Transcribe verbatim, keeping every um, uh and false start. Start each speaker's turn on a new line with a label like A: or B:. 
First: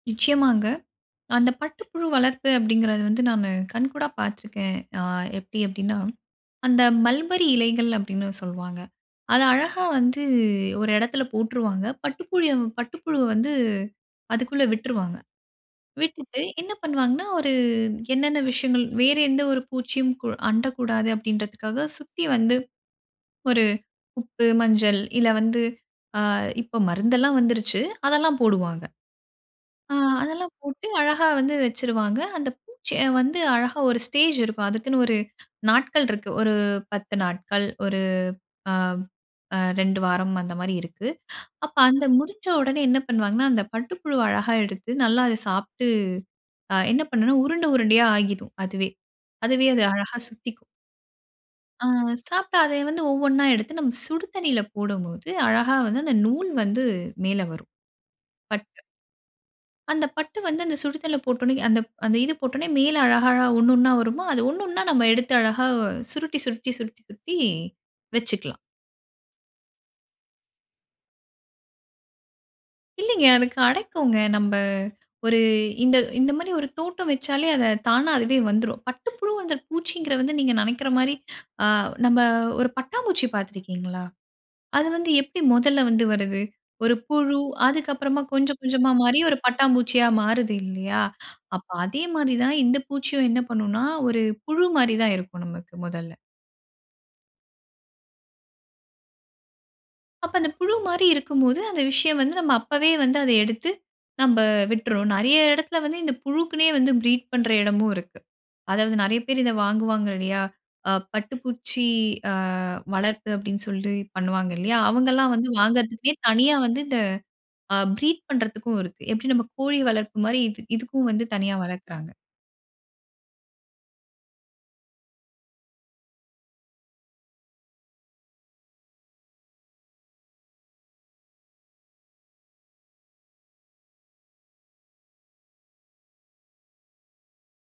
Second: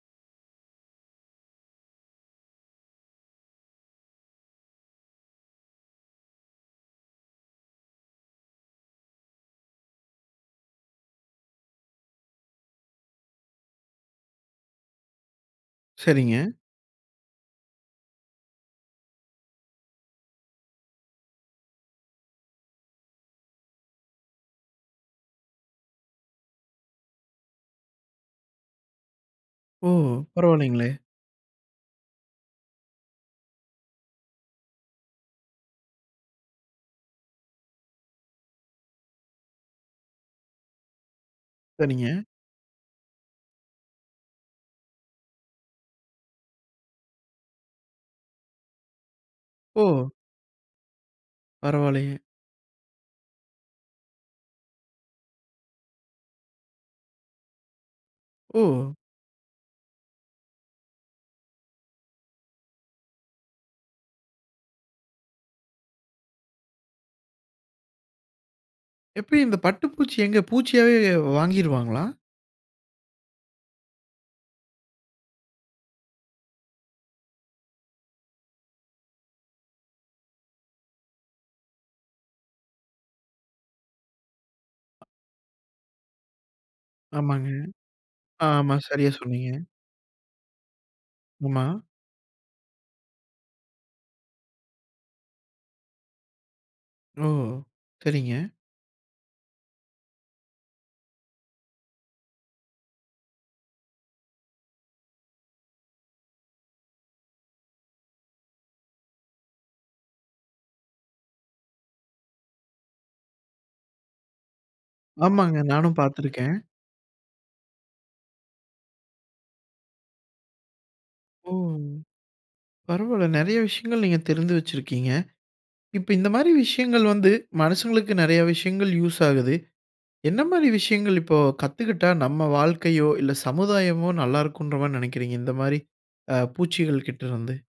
A: நிச்சயமாங்க. அந்த பட்டுப்புழு வளர்ப்பு அப்படிங்கிறது வந்து நானு கண்கூடா பார்த்துருக்கேன். ஆ எப்டி அப்டின்னா, அந்த "மல்பெரி இலைகள்." அப்டின்னு சொல்வாங்க. அத அழகா வந்து ஒரு எடத்துல போட்டுருவாங்க, பட்டுப்புழிய பட்டுப்புழுவ வந்து அதுக்குள்ள விட்ருவாங்க. விட்டுட்டு
B: சரிங்க.
A: என்ன பண்ணுவாங்கன்னா, ஒரு என்னன்ன விஷயங்கள் வேறு எந்த ஒரு பூச்சியும் அண்டக்கூடாது அப்படின்றதுக்காக, சுத்தி வந்து ஒரு உப்பு, மஞ்சள் இல்ல வந்து, ஆ இப்போ மருந்து எல்லாம் வந்திருச்சு, அதெல்லாம் போடுவாங்க.
B: ஓ!
A: ஆ அதெல்லாம் போட்டு
B: பரவால்லைங்களே!
A: அழகா வந்து வச்சுருவாங்க. அந்த பூச்சிய வந்து அழகா ஒரு ஸ்டேஜ் இருக்கும். அதுக்குன்னு ஒரு, நாட்கள் இருக்கு, ஒரு பத்து நாட்கள். ஒரு ஆம் அ ரெண்டு வாரம் அந்த மாதிரி இருக்கு. அப்போ அந்த
B: சரிங்க.
A: முடிஞ்ச உடனே என்ன பண்ணுவாங்கன்னா, அந்த பட்டு புழுவ அழகா எடுத்து, நல்லா அதை சாப்ட்டு, அ என்ன பண்ணும்னா, உருண்ட உருண்டையா ஆகிரும், அதுவே அதுவே அது
B: ஓ!
A: அழகா சுத்திக்கும். ஆ
B: பரவால்லையே.
A: சாப்பிட்டா அதை வந்து ஒவ்வொன்னா எடுத்து, நம்ம சுடு தண்ணியில போடம்போது, அழகா வந்து அந்த நூல் வந்து மேலே வரும். But
B: oh!
A: அந்த பட்டு வந்து, அந்த சுடிதண்ணீல போட்ட உடனே, அந்த அந்த இது போட்டோன்னே மேல் அழகழகா, ஒண்ணா ஒண்ணா வருமா, அது ஒ ஒனணு ஒண்ணா நாம எடுத்து அழகா, சுருட்டி சுருட்டி சுருட்டி சுருட்டி, வச்சுக்களாம்.
B: எப்டி இந்த பட்டுப்பூச்சி எங்க, பூச்சியாவே வாங்கிருவாங்களா?
A: இல்லைங்க. அது கெடைக்கும்ங்க. நம்ம ஒரு இந்த இந்த மாதிரி ஒரு தோட்டம் வச்சாலே அத தானா அதுவே வந்துரும். பட்டு புழு பூச்சிகிறத வந்து நீங்க நெனைக்கிற மாதிரி, ஆ நம்ம ஒரு பட்டாம்பூச்சி பார்த்திருக்கீங்களா? அது வந்து எப்டி மொதல்ல வந்து வருது? ஒரு புழு,
B: ஆமாங்க.
A: அதுக்கு அப்புறமாகொஞ்சம்
B: ஆமா,
A: கொஞ்சமா
B: சரியா
A: மாறி ஒரு
B: சொன்னீங்க.
A: பட்டாம்பூச்சியா மாறுது இல்லையா?
B: ஆமா.
A: அப்ப அதே மாரிதான் இந்த பூச்சியும் என்ன பண்ணும்னா ஒரு புழு மாரிதான் இருக்கும் நமக்கு மொதல்ல.
B: ஓ! சரிங்க.
A: அப்ப, அந்த புழு மாரி இருக்கும் போது, அந்த விஷயம் வந்து, நம்ம அப்பவே வந்து அத எடுத்து, நம்ப விட்டுர்றோம். நெறைய எடத்தில வந்து இந்த புழுக்குனே வந்து ப்ரீட் பண்ற எடமும் இருக்கு. அதாவது நெறைய பேரு இத வாங்குவாங்க இல்லையா? ஆ பட்டுப்பூச்சி ஆ வளர்ப்பு அப்டின்னு சொல்லி பண்ணுவாங்க இல்லையா? அவங்கள்ளாம் வந்து
B: ஆமாங்க, நானும்
A: வாங்குறதுக்குனே
B: பார்த்துருக்கேன்.
A: தனியா வந்து, இந்த ஆ ப்ரீட் பண்றதுக்கும் இருக்கு. எப்டி நம்ம கோழி வளர்ப்பு மாரி, இதுக் இதுக்கும் வந்து
B: ஓ!
A: தனியா வளக்குறாங்க.
B: பரவால்ல நெறைய விஷயங்கள், நீங்க தெரிஞ்து வச்சுருக்கீங்க. இப்ப இந்த மாரி விஷயங்கள் வந்து, மனுசங்களுக்கு நெறைய விஷயங்கள் யூஸ் ஆகுது. என்ன மாரி விஷயங்கள் இப்போ கத்துகிட்டா, நம்ம வாழ்க்கையோ, இல்ல சமுதாயமோ நல்லாருக்கும்ன்ற மாரி நெனைக்கிறீங்க. இந்த மாரி, ஆ, பூச்சிகள் கிட்ட இருந்து?